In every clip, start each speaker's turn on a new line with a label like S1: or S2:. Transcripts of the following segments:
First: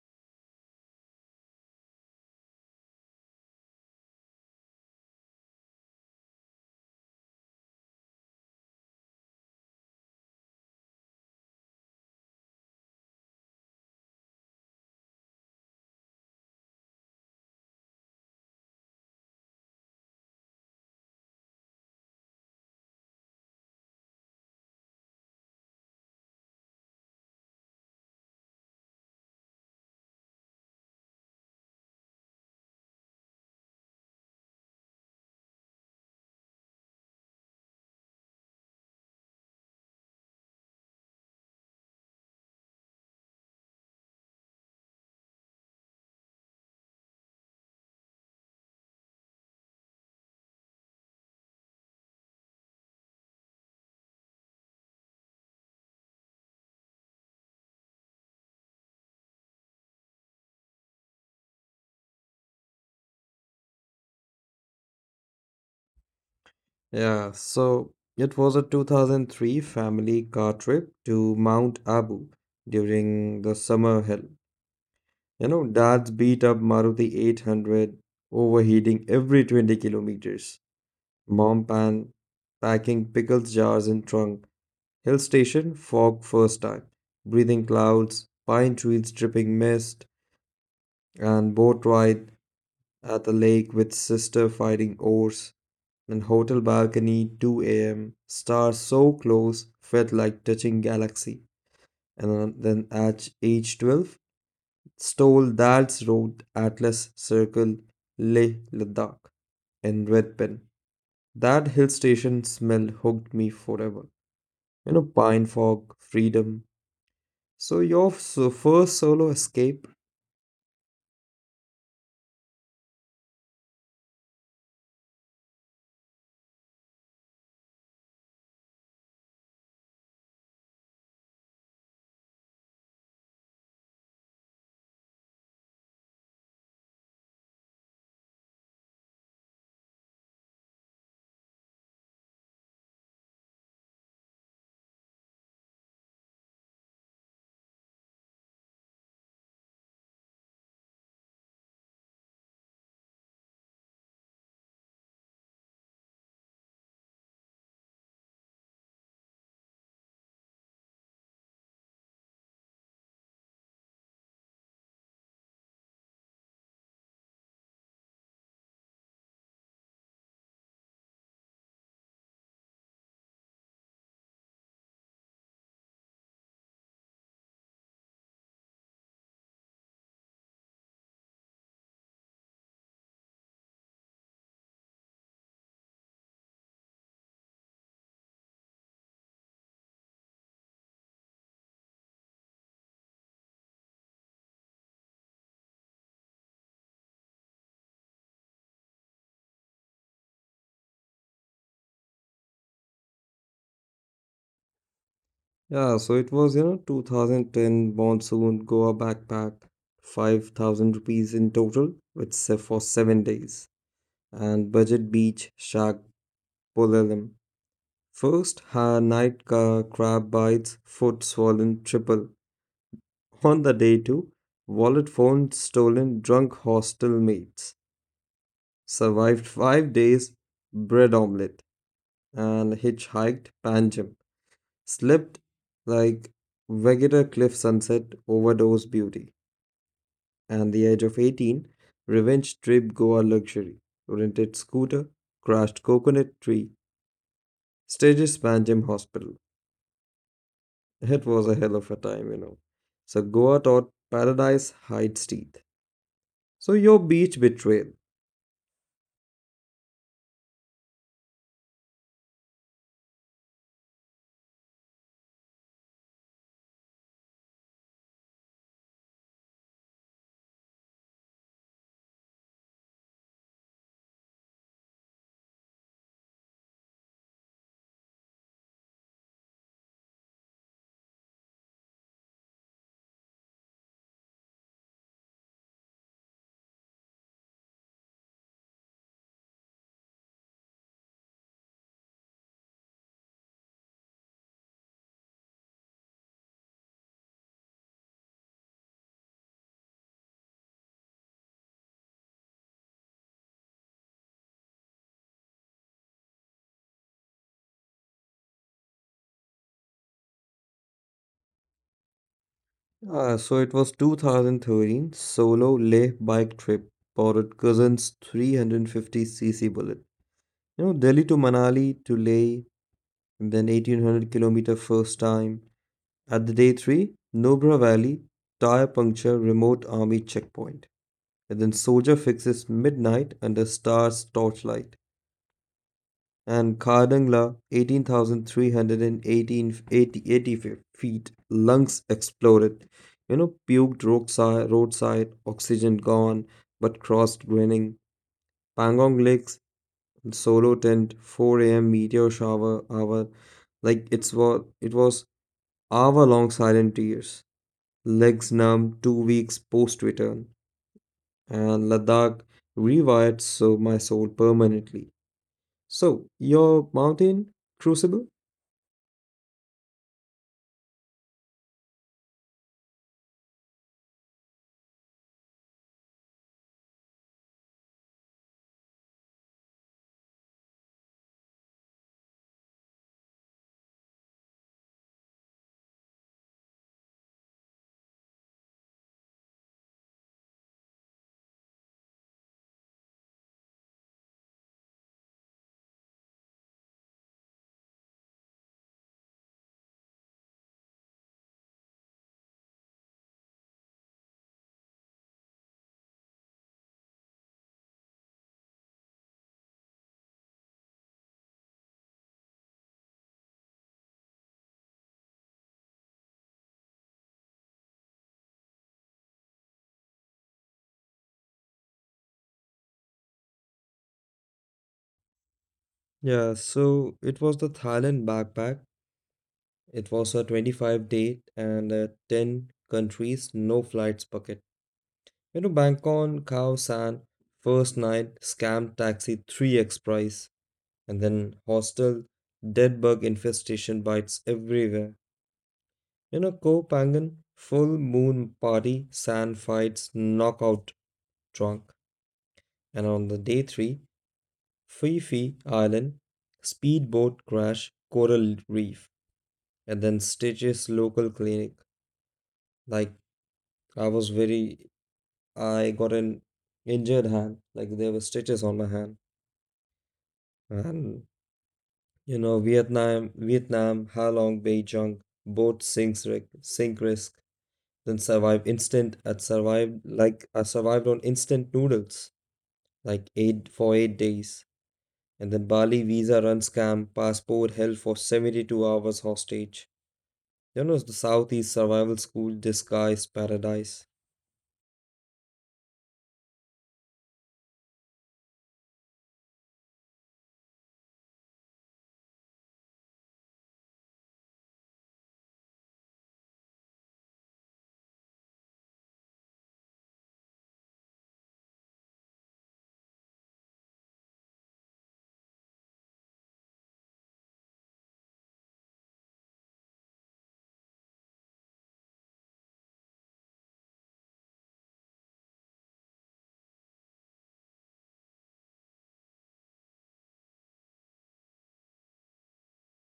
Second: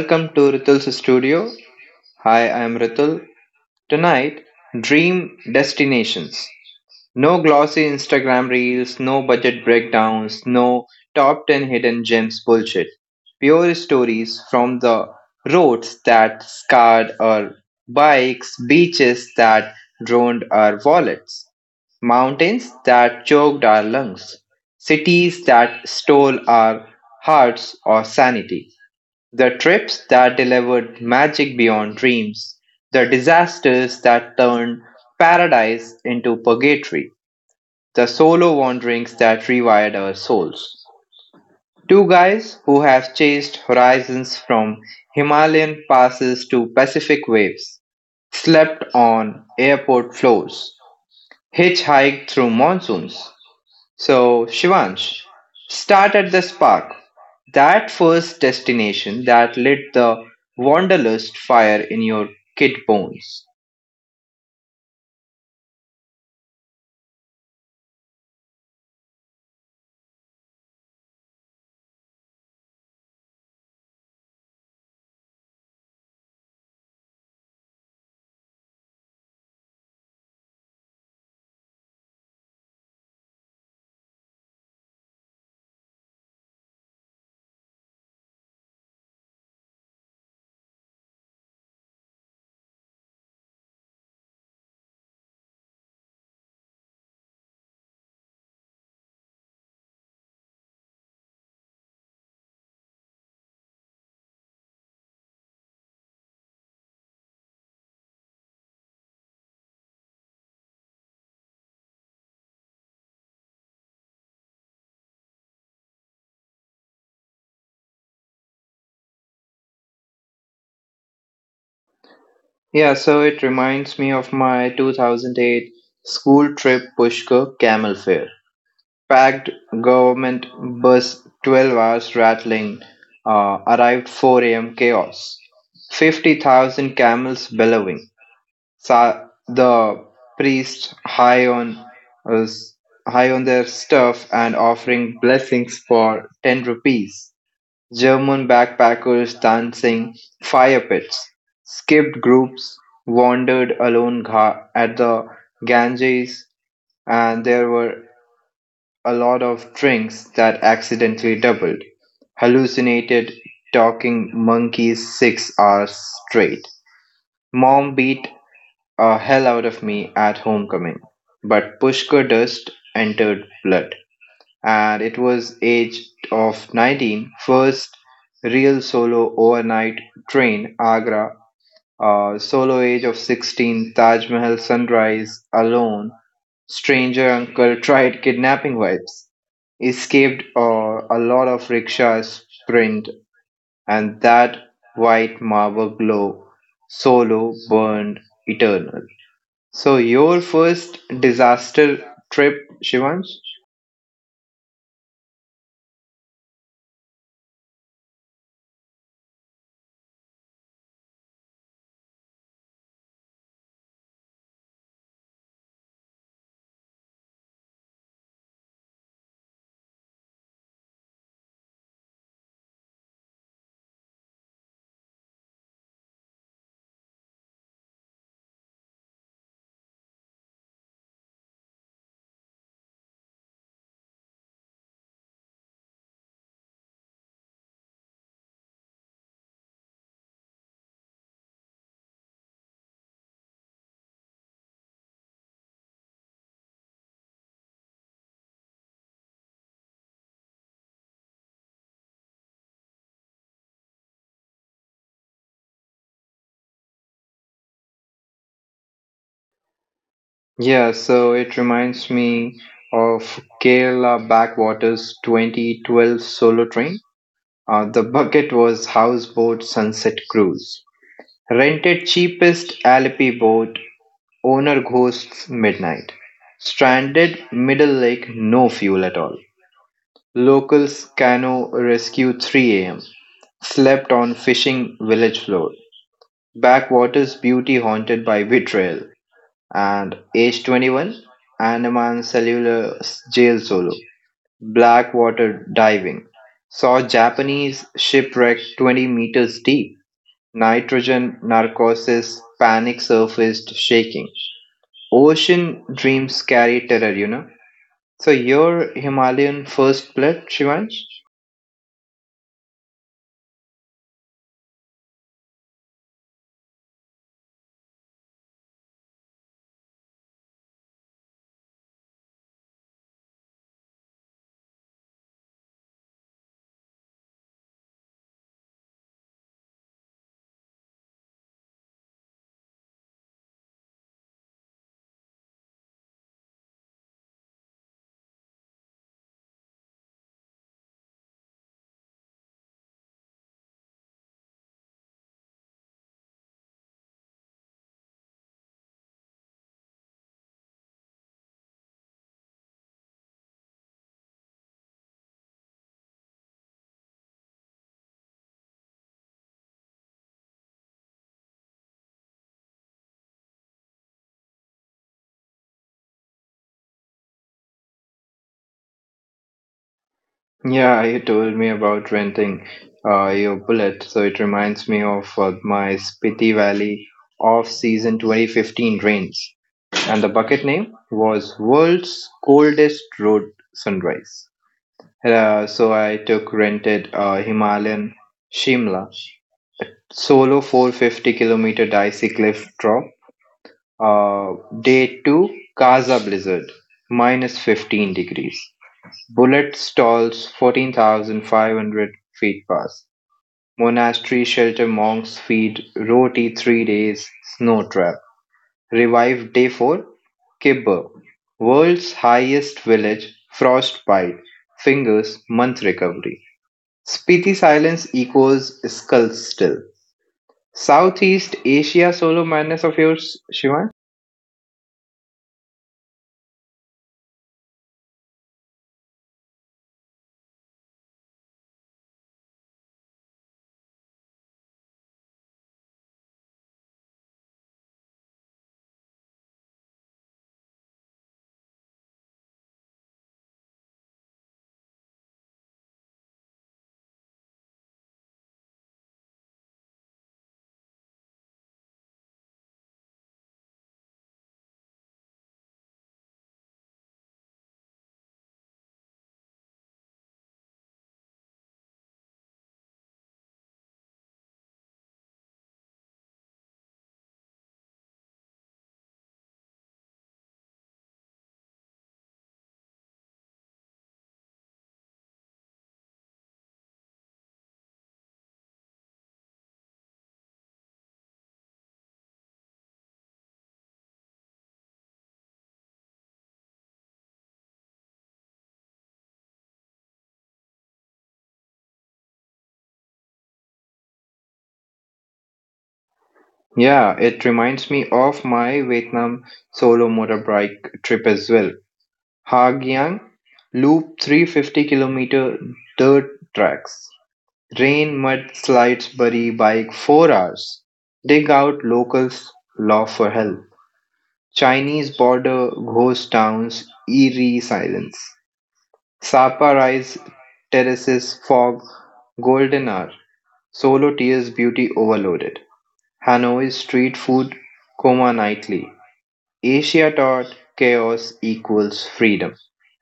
S1: Welcome to Ritul's studio. Hi, I'm Ritul. Tonight, dream destinations. No glossy Instagram reels, no budget breakdowns, no top 10 hidden gems bullshit. Pure stories from the roads that scarred our bikes, beaches that drowned our wallets, mountains that choked our lungs, cities that stole our hearts or sanity. The trips that delivered magic beyond dreams. The disasters that turned paradise into purgatory. The solo wanderings that rewired our souls. Two guys who have chased horizons from Himalayan passes to Pacific waves, slept on airport floors, hitchhiked through monsoons, so, Shivansh, start at the spark, that first destination that lit the wanderlust fire in your kid bones.
S2: Yeah, so it was a 2003 family car trip to Mount Abu during the summer hell. You know, dad's beat up Maruti 800 overheating every 20 kilometers. Mom pan packing pickles jars in trunk. Hill station fog first time. Breathing clouds, pine trees dripping mist, and boat ride at the lake with sister fighting oars. And hotel balcony 2 a.m. Stars so close felt like touching galaxy. And then at age 12, stole dad's road Atlas Circle Leh Ladakh in red pen. That hill station smell hooked me forever. You know, pine fog, freedom. So your first solo escape?
S1: Yeah, so it reminds me of my 2008 school trip Pushkar camel fare. Packed government bus 12 hours rattling, arrived 4 a.m. chaos. 50,000 camels bellowing, the priest high on uh, s- high on their stuff and offering blessings for 10 rupees. German backpackers dancing fire pits. Skipped groups wandered alone at the Ganges, and there were a lot of drinks that accidentally doubled. Hallucinated talking monkeys 6 hours straight. Mom beat a hell out of me at homecoming. But Pushkar Dust entered blood, and it was age of 19, first real solo overnight train, Agra, solo age of 16, Taj Mahal sunrise, alone, stranger uncle tried kidnapping vibes, escaped a lot of rickshaws sprint, and that white marble glow, solo burned eternal. So your first disaster trip, Shivansh?
S2: Yeah, so it was, you know, 2010 monsoon Goa backpack, 5,000 rupees in total with for 7 days. And budget beach shark polalem. First, her night crab bites, foot swollen triple. On the day two, wallet phone stolen, drunk hostel mates. Survived 5 days, bread omelette, and hitchhiked Panjim. Slept like Vegeta cliff sunset, overdose beauty. And the age of 18, revenge trip Goa luxury. Rented scooter, crashed coconut tree, Stages Panjim Hospital. It was a hell of a time. So Goa taught paradise hides teeth. So your beach betrayal.
S1: Yeah, so it reminds me of Kerala backwaters 2012 solo train. The bucket was houseboat sunset cruise. Rented cheapest Alleppey boat, owner ghosts midnight. Stranded middle lake, no fuel at all. Locals canoe rescue 3 a.m. Slept on fishing village floor. Backwater's beauty haunted by betrayal, and Age 21, Andaman Cellular Jail Solo, Blackwater Diving, saw Japanese shipwreck 20 meters deep, nitrogen narcosis, panic surfaced shaking. Ocean dreams carry terror. So your Himalayan first blood, Shivansh?
S2: Ah, so it was 2013 solo Leh bike trip borrowed cousin's 350cc bullet. You know, Delhi to Manali to Leh, and then 1,800 kilometer first time. At the day three, Nobra Valley tire puncture remote army checkpoint. And then soldier fixes midnight under stars torchlight. And Kardangla 18,380 feet, lungs exploded. You know, puked roadside, oxygen gone, but crossed grinning. Pangong Lakes, solo tent, 4 a.m. meteor shower hour. Like it was hour long silent tears. Legs numb, 2 weeks post return. And Ladakh rewired so my soul permanently. So, your mountain crucible?
S1: Yeah, you told me about renting your bullet, so it reminds me of my Spiti Valley off-season 2015 rains. And the bucket name was World's Coldest Road Sunrise. So I took rented Himalayan Shimla solo 450-kilometer dicey cliff drop. Uh, day two, Kaza blizzard, minus 15 degrees. Bullet stalls 14,500 feet pass; monastery shelter monks feed roti 3 days snow trap; revive day four; Kibber, world's highest village frostbite; fingers month recovery. Spiti silence echoes skull still. Southeast Asia solo madness of yours, Shivan?
S2: Yeah, so it was the Thailand backpack. It was a 25 date and 10 countries, no flights bucket. You know, Bangkok, Khao San, first night, scam taxi, 3x price, and then hostel, dead bug infestation bites everywhere. You know, Koh Phangan, full moon party, sand fights, knockout drunk. And on the day three, Phi Phi Island, speedboat crash, coral reef. And then Stitches local clinic. Like I was very, I got an injured hand. Like there were stitches on my hand, and you know Vietnam, Halong, Beijing, both sink risk. Then survive instant. I survived like I survived on instant noodles, like eight for 8 days. And then Bali visa run scam, passport held for 72 hours hostage. You know, the Southeast Survival School disguise paradise.
S1: Yeah, it reminds me of my Vietnam solo motorbike trip as well. Hagyang loop 350-kilometer dirt tracks, rain, mud, slides, bury bike 4 hours, dig out locals law for help. Chinese border ghost towns, eerie silence. Sapa rise, terraces, fog, golden hour, solo tears, beauty overloaded. Hanoi street food, coma nightly. Asia taught chaos equals freedom.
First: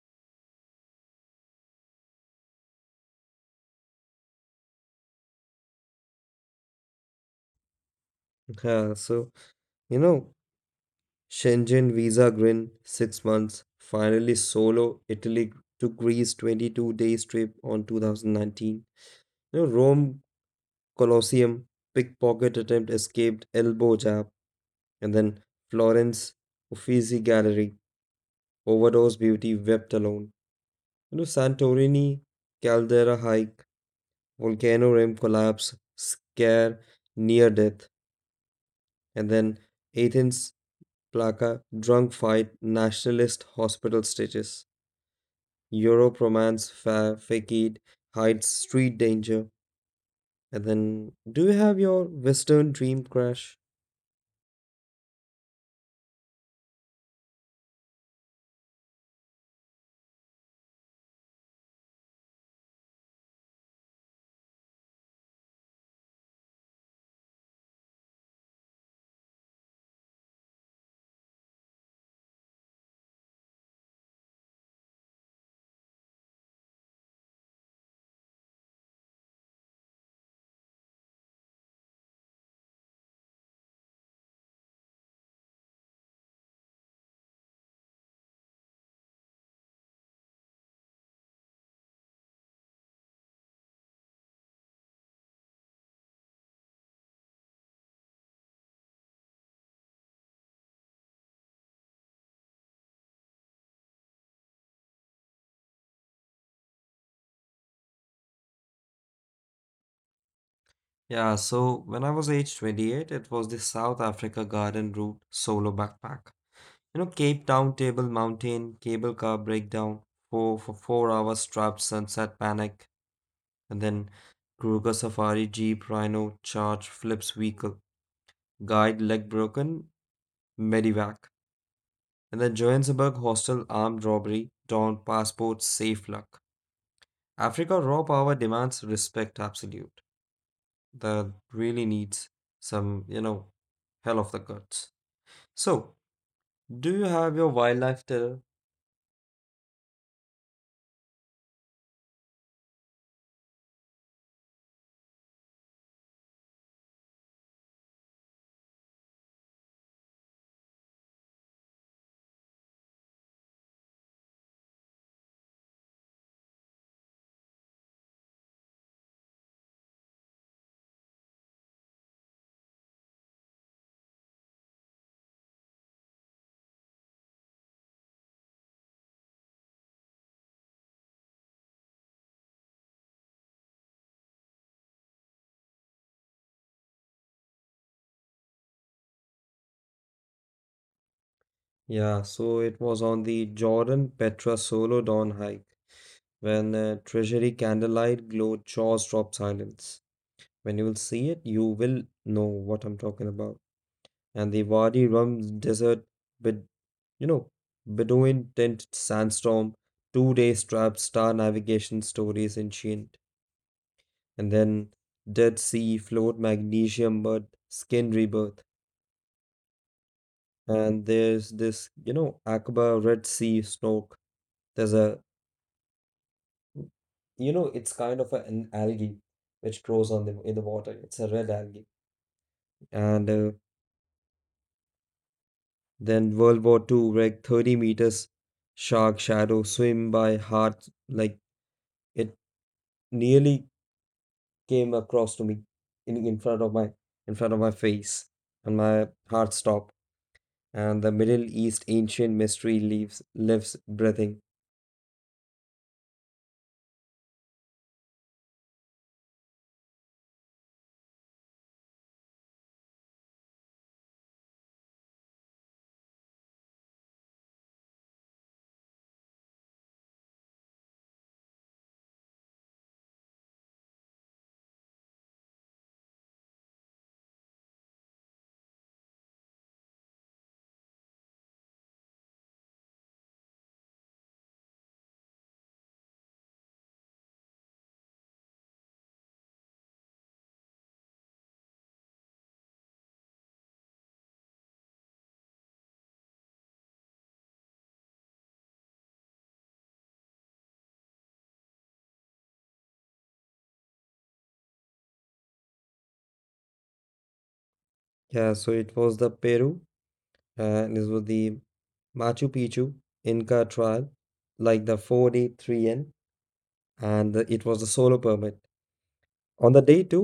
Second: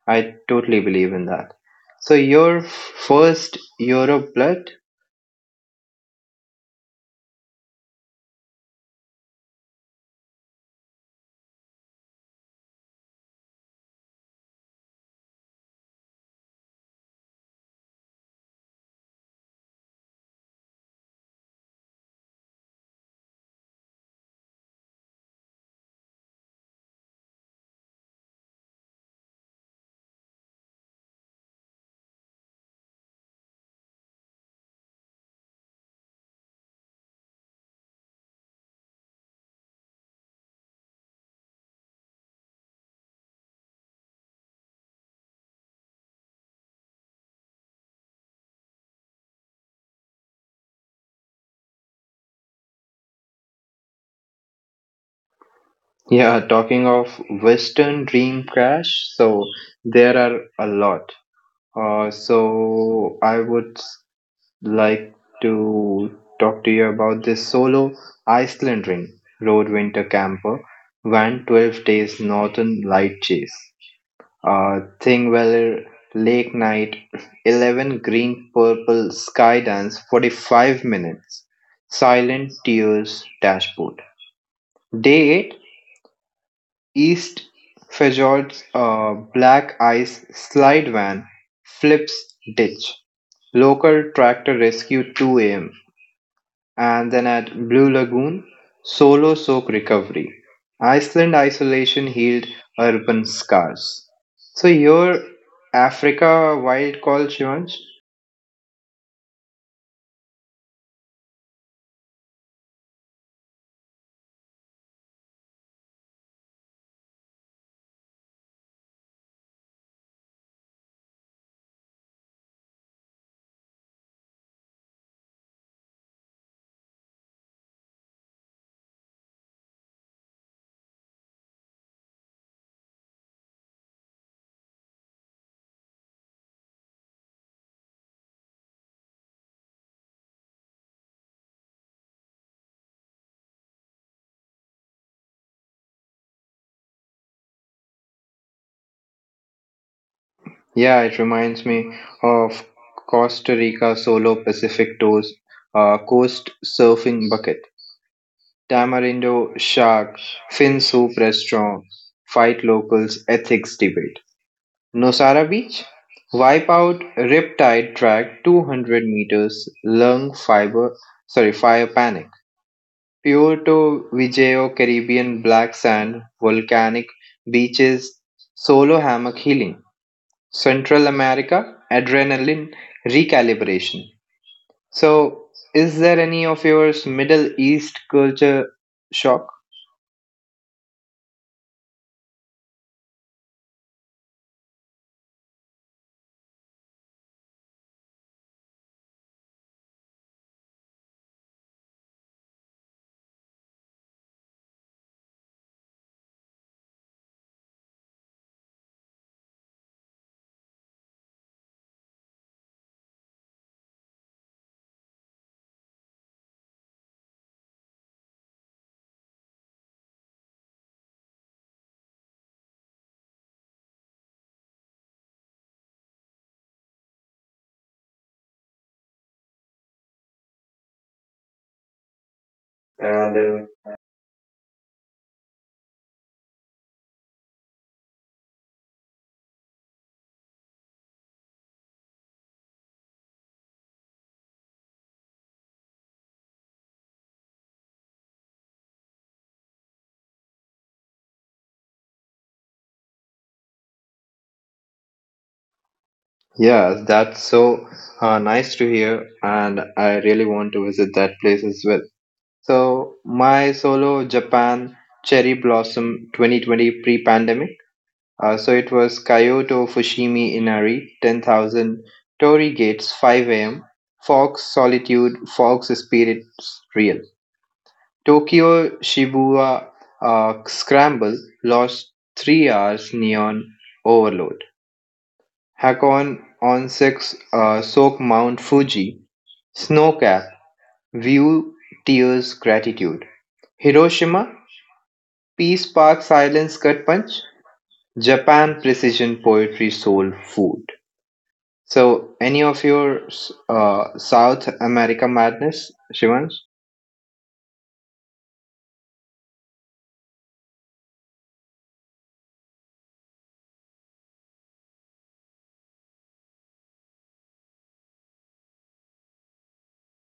S1: I totally believe in that. So your first Europe blood?
S2: Yeah, so you know, Shenzhen visa grin, 6 months, finally solo, Italy to Greece, 22 days trip on 2019. You know, Rome Colosseum, pickpocket attempt escaped, elbow jab, and then Florence Uffizi Gallery, overdose beauty wept alone. You know, Santorini caldera hike, volcano rim collapse, scare near death, and then Athens Plaka, drunk fight, nationalist hospital stitches. Europe romance, Fakid, hides street danger. And then, do you have your Western dream crash?
S1: Yeah, talking of Western dream crash, so there are a lot. So I would like to talk to you about this solo Iceland ring road winter camper van 12 days northern light chase. Thing Weller, Lake Night, 11 Green Purple Sky Dance, 45 minutes, Silent Tears Dashboard. Day 8 East Fjords Black Ice Slide Van Flips Ditch. Local Tractor Rescue 2 a.m, and then at Blue Lagoon, solo soak recovery. Iceland isolation healed urban scars. So your Africa wild call, Shivansh?
S2: Yeah, so when I was age 28, it was the South Africa Garden Route solo backpack. You know, Cape Town, Table Mountain, cable car breakdown, 4 hours trapped sunset panic, and then Kruger Safari Jeep Rhino charge flips vehicle, guide leg broken, medivac. In the Johannesburg hostel, armed robbery, torn passports, safe luck. Africa raw power demands respect absolute. That really needs some hell of the guts. So, do you have your wildlife terror?
S1: Yeah, it reminds me of Costa Rica solo Pacific tours, coast surfing bucket, tamarindo shark, fin soup restaurant, fight locals ethics debate. Nosara Beach? Wipe out Riptide Track 200 meters lung fiber, sorry, fire panic. Puerto Viejo Caribbean black sand volcanic beaches, solo hammock healing. Central America adrenaline recalibration. So, is there any of yours Middle East culture shock?
S2: Yeah, so it was on the Jordan Petra Solo Dawn hike when treasury candlelight glowed jaws drop silence. When you will see it, you will know what I'm talking about. And the Wadi Rum desert with, you know, Bedouin tent sandstorm, 2 day trap star navigation stories ancient, and then Dead Sea float magnesium mud skin rebirth, and there's this, you know, Aqaba Red Sea snork. There's a, you know, It's kind of an algae which grows on the in the water. It's a red algae, and
S1: And then
S2: then World War II, like 30 meters shark shadow swim by heart like. It nearly came across to me in front of my in front of my face and my heart stopped and the Middle East ancient mystery leaves lives breathing.
S1: yeah, that's so nice to hear, and I really want to visit that place as well. So my solo Japan Cherry Blossom 2020 pre-pandemic. So it was Kyoto Fushimi Inari 10,000 Torii Gates 5 a.m. Fox Solitude Fox Spirits Real Tokyo Shibuya Scramble lost 3 hours neon overload. Hakon on six soak Mount Fuji snowcap view tears gratitude. Hiroshima Peace Park Silence Gut Punch, Japan Precision Poetry Soul Food. So, any of your South America madness, Shivansh?
S2: Yeah, so it was the Peru, and this was the Machu Picchu Inca Trial, like the 4D3N, and it was a solo permit. On the day two,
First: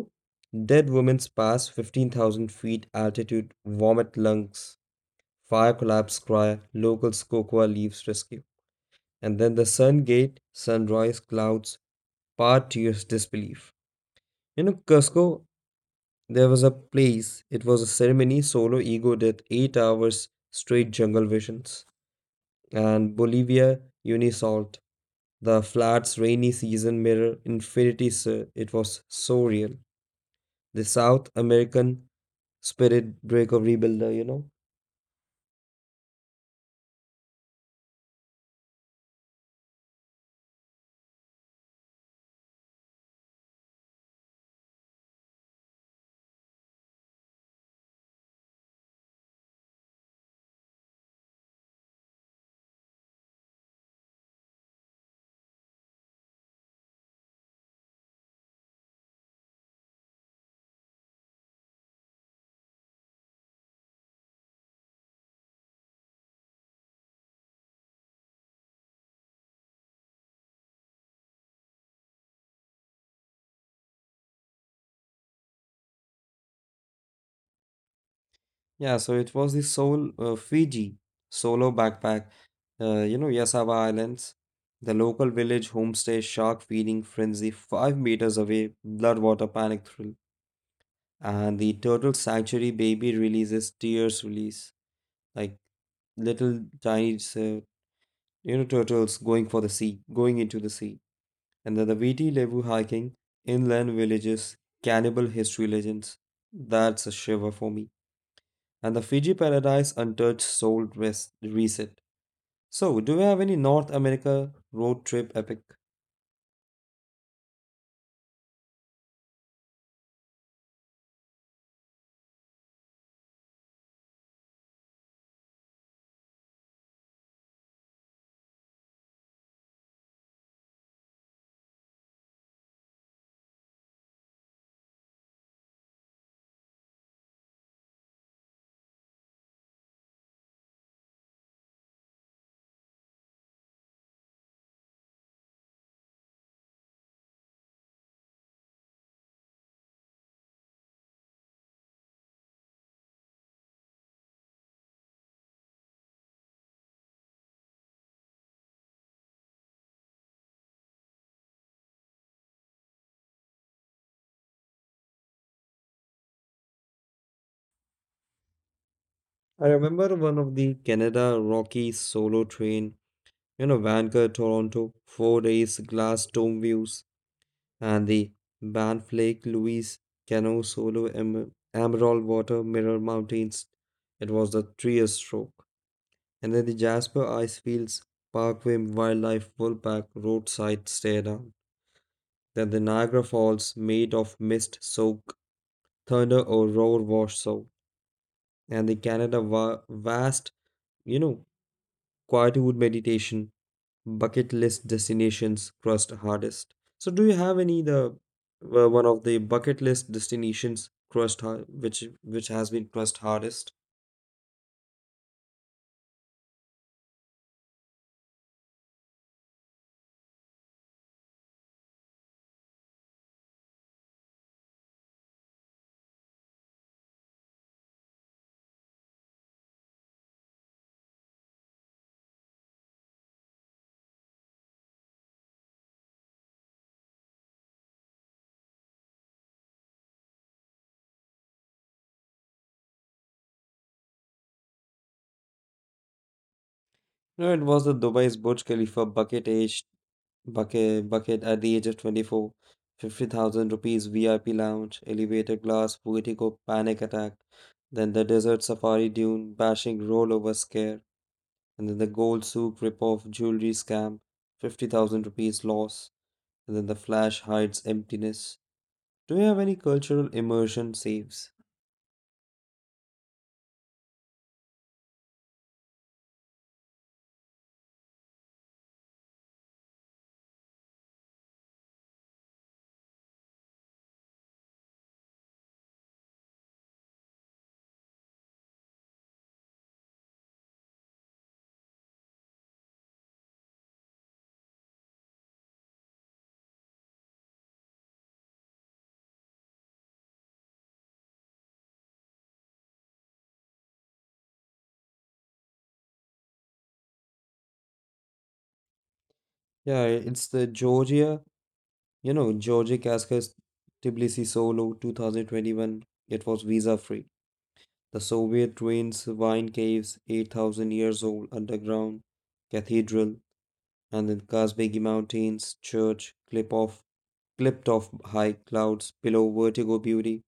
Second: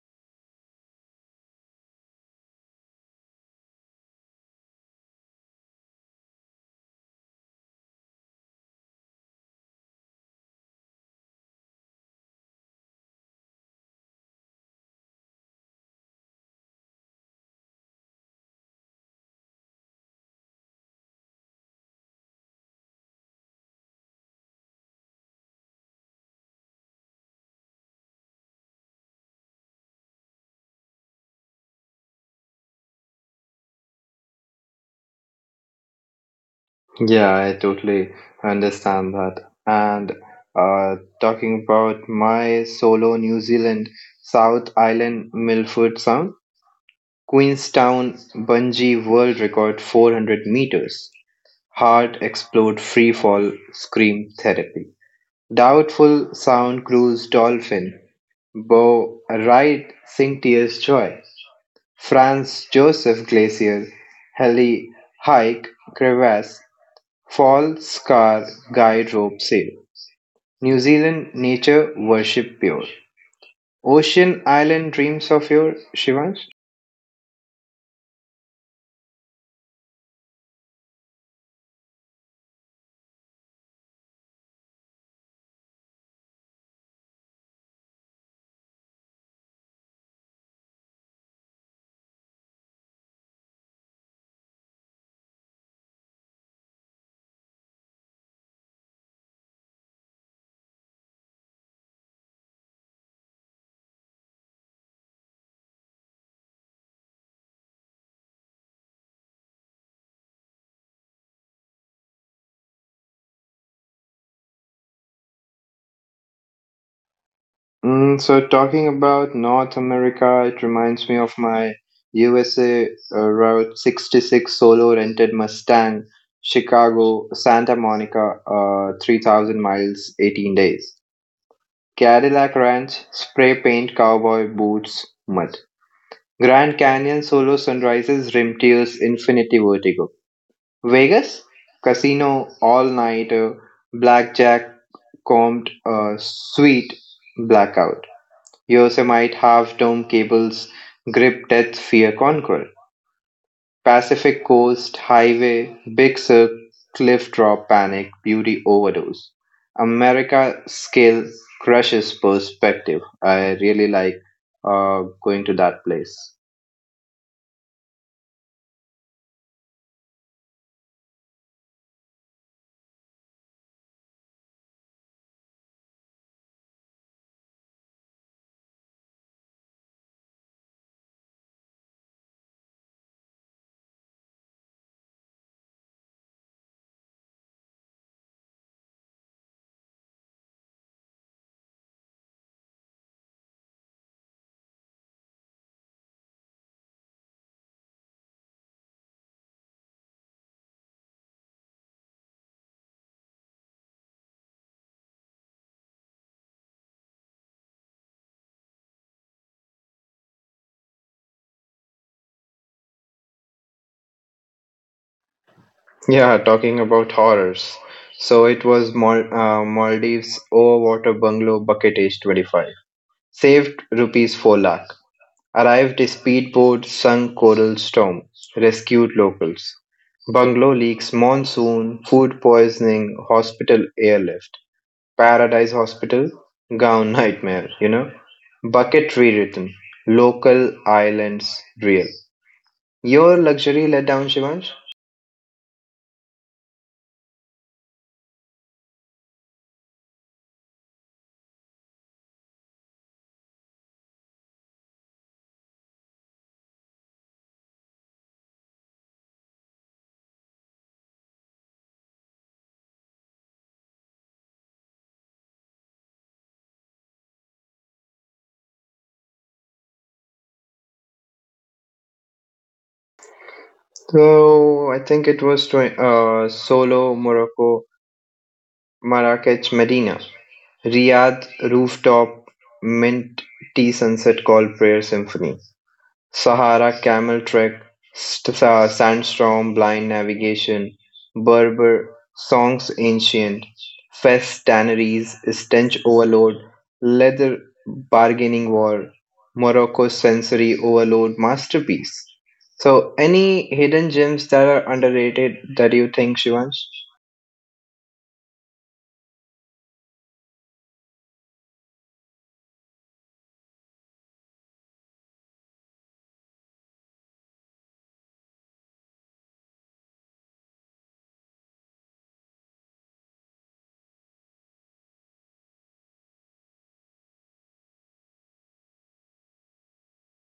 S2: dead women's pass 15,000 feet altitude, vomit lungs fire collapse cry, locals cocoa leaves rescue. And then the sun gate, sunrise, clouds, part to your disbelief. You know, Cusco, there was a place, it was a ceremony, solo ego did 8 hours straight jungle visions. And Bolivia, Unisalt, the flats rainy season mirror, infinity, sir, it was so real. The South American spirit breaker rebuilder, you know.
S1: Yeah, I totally understand that. And uh, talking about my solo New Zealand South Island Milford Sound, Queenstown Bungee World Record 400 meters, heart explode free fall scream therapy. Doubtful sound cruise Dolphin, Beau Right Sing Tears Joy, Franz Joseph Glacier, Heli Hike Crevasse, Fall Scar Guide Rope Sail, New Zealand Nature Worship Pure, Ocean Island Dreams of Your Shivansh.
S2: Yeah, so it was the Sol Fiji solo backpack. You know, Yasawa Islands, the local village homestay shark feeding frenzy 5 meters away, blood water panic thrill, and the turtle sanctuary baby releases tears release like little tiny turtles going for the sea, going into the sea, and then the Viti Levu hiking inland villages, cannibal history legends. That's a shiver for me and the Fiji Paradise Untouched Soul Rest Reset. So, do you have any North America road trip epic?
S1: Mm, so talking about North America, it reminds me of my USA Route 66 solo rented Mustang, Chicago, Santa Monica, 3,000 miles, 18 days. Cadillac Ranch, spray paint, cowboy boots, mud. Grand Canyon solo sunrises, rim tears, infinity vertigo. Vegas, casino, all nighter, blackjack, combed, sweet, blackout. Yosemite Half-Dome Cable's Grip Death Fear Conquer, Pacific Coast Highway, Big Sur Cliff Drop Panic Beauty Overdose, America Scale Crushes Perspective. I really like going to that place.
S2: I remember one of the Canada Rockies solo train, you know, Vancouver, Toronto, 4 days glass dome views, and the Banff Lake Louise Cano solo Emerald Water Mirror Mountains. It was the three stroke. And then the Jasper Ice Fields Parkway Wildlife Wolfpack roadside stare down. That the Niagara Falls, made of mist, soak, thunder, or roar, wash so, and the Canada vast, you know, quietude meditation, bucket list destinations crushed hardest. So, do you have any the one of the bucket list destinations crushed hard, which has been crushed hardest?
S1: Yeah, talking about horrors. So it was Maldives Overwater Bungalow Bucket Age 25. Saved rupees 4 lakh. Arrived speedboat sunk Coral Storm, rescued locals. Bungalow leaks monsoon, food poisoning, hospital airlift. Paradise Hospital, gown nightmare. Bucket rewritten, local islands real. Your luxury letdown, Shivansh?
S2: No, it was the Dubai's Burj Khalifa bucket at the age of 24, 50,000 rupees VIP lounge, elevator glass, poetico panic attack, then the desert safari dune, bashing rollover scare, and then the gold soup ripoff jewelry scam, 50,000 rupees loss, and then the flash hides emptiness. Do you have any cultural immersion saves?
S1: So I think it was Solo, Morocco, Marrakech, Medina, Riyadh, rooftop, mint tea sunset called prayer symphony. Sahara Camel Trek, Sandstorm, Blind Navigation, Berber, Songs Ancient, Fest Tanneries, Stench Overload, Leather Bargaining War, Morocco's Sensory Overload Masterpiece. So, any hidden gems that are underrated that you think, Shivansh?
S2: Yeah, it's the Georgia, you know, Georgia Cascas Tbilisi Solo 2021. It was visa free. The Soviet ruins, wine caves, 8,000 years old underground cathedral, and the Kazbegi Mountains church, clipped off high clouds, below vertigo beauty,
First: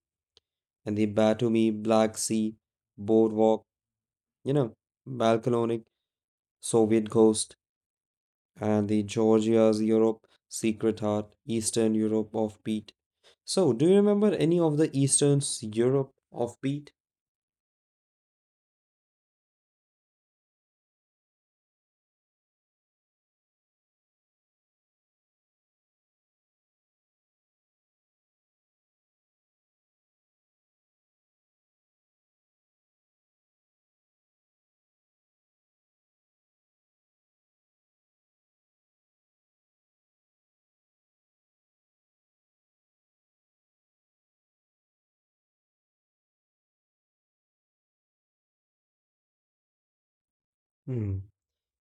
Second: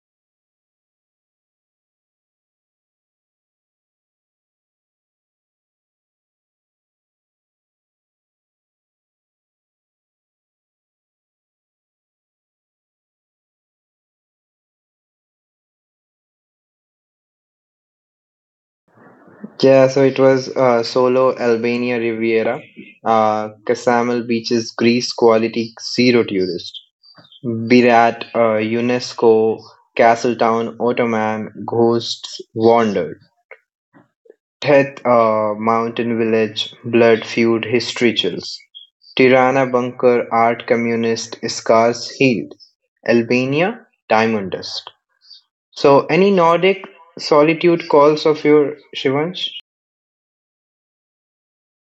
S2: and the Batumi Black Sea boardwalk, you know, Balkanonic Soviet ghost, and the Georgia's Europe secret heart, Eastern Europe offbeat. So, do you remember any of the Eastern Europe offbeat?
S1: Yeah, so it was Solo, Albania Riviera, Casamel Beaches, Greece, quality, zero tourist. Birat, UNESCO, Castletown, Ottoman, Ghosts Wandered, Teth Mountain Village, Blood Feud History Chills, Tirana Bunker, Art Communist, Scars Healed, Albania, Diamond Dust. So, any Nordic solitude calls of your Shivansh?
S2: Hmm.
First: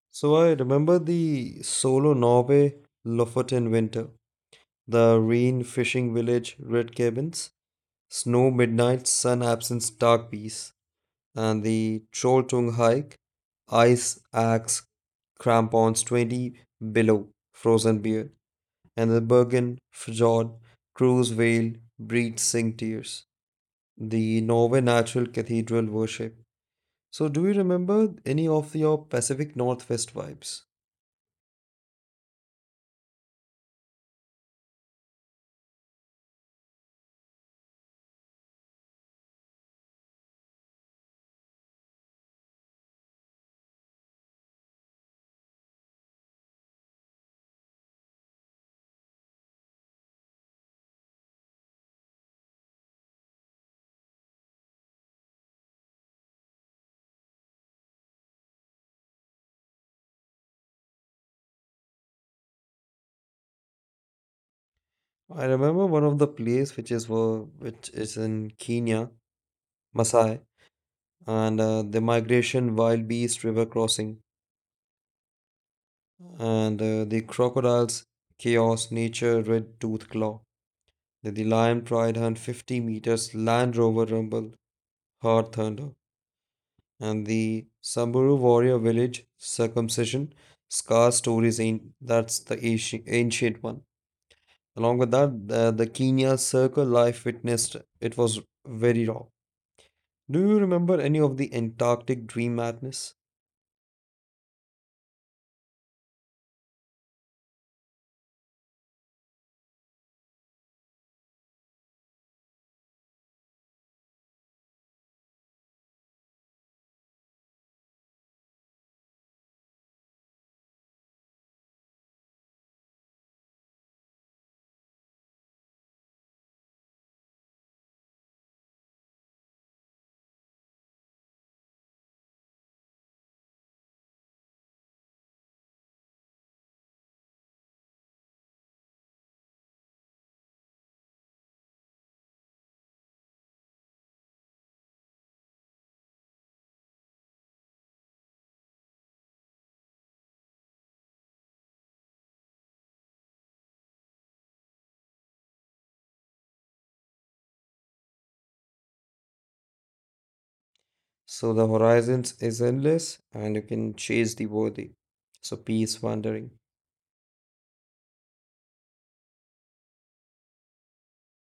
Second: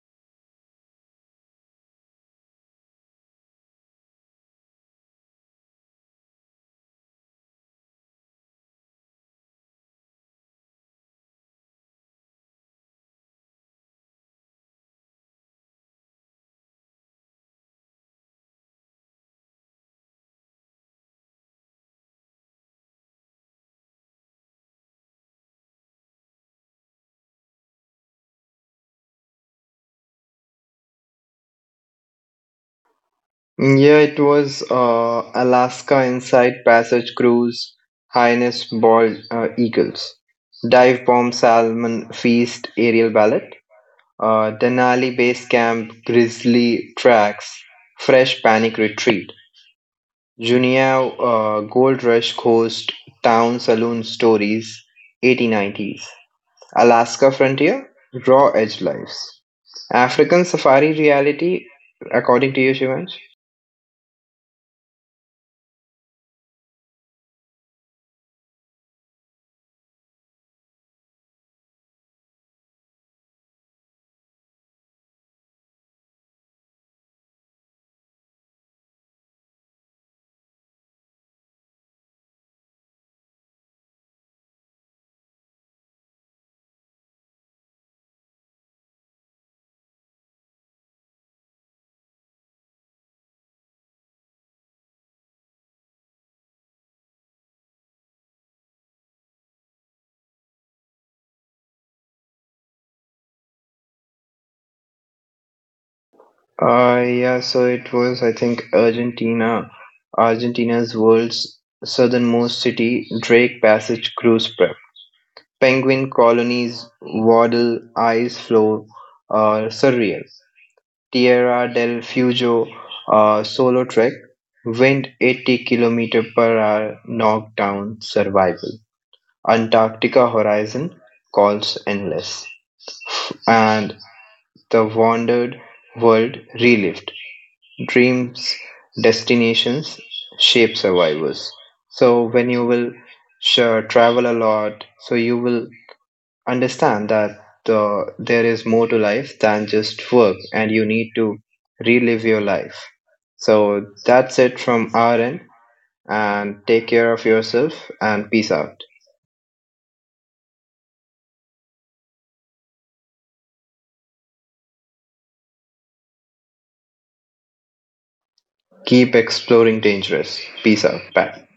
S2: So I remember the Solo Norway, Lofoten in winter, the rain fishing village, red cabins, snow midnight, sun absence, dark peace, and the Trolltung hike, ice axe, crampons 20 below, frozen beer, and the Bergen Fjord, cruise veil, breed sing tears, the Norway natural cathedral worship. So do you remember any of your Pacific Northwest vibes?
S1: Yeah, it was Alaska Inside Passage Cruise, Highness Bald Eagles, Dive Bomb Salmon Feast Aerial Ballet, Denali Base Camp Grizzly Tracks, Fresh Panic Retreat, Junia Gold Rush Coast Town Saloon Stories 1890s, Alaska Frontier, Raw Edge Lives. African Safari Reality, according to you, Shivansh?
S2: I remember one of the place which is in Kenya, Maasai, and the migration wild beast river crossing, and the crocodiles chaos nature red tooth claw. The lion pride hunt 50 meters Land Rover rumble heart thunder, and the Samburu warrior village circumcision scar stories in that's the ancient, ancient one. Along with that, the Kenya circle life witnessed it was very raw. Do you remember any of the Antarctic dream madness?
S1: Yeah, so it was, I think, Argentina, Argentina's world's southernmost city, Drake Passage cruise prep. Penguin colonies, Waddle, Ice Floe, Surreal, Tierra del Fuego, Solo Trek, Wind 80 kilometer per hour, Knockdown, Survival, Antarctica Horizon, Calls Endless, and The Wandered World Relived. Dreams, destinations shape survivors. So when you will sure, travel a lot, so you will understand that there is more to life than just work, and you need to relive your life. So that's it from our end, and take care of yourself and peace out.
S2: So the horizons is endless and you can chase the worthy. So peace wandering.
S1: Keep exploring dangerous. Peace out. Bye.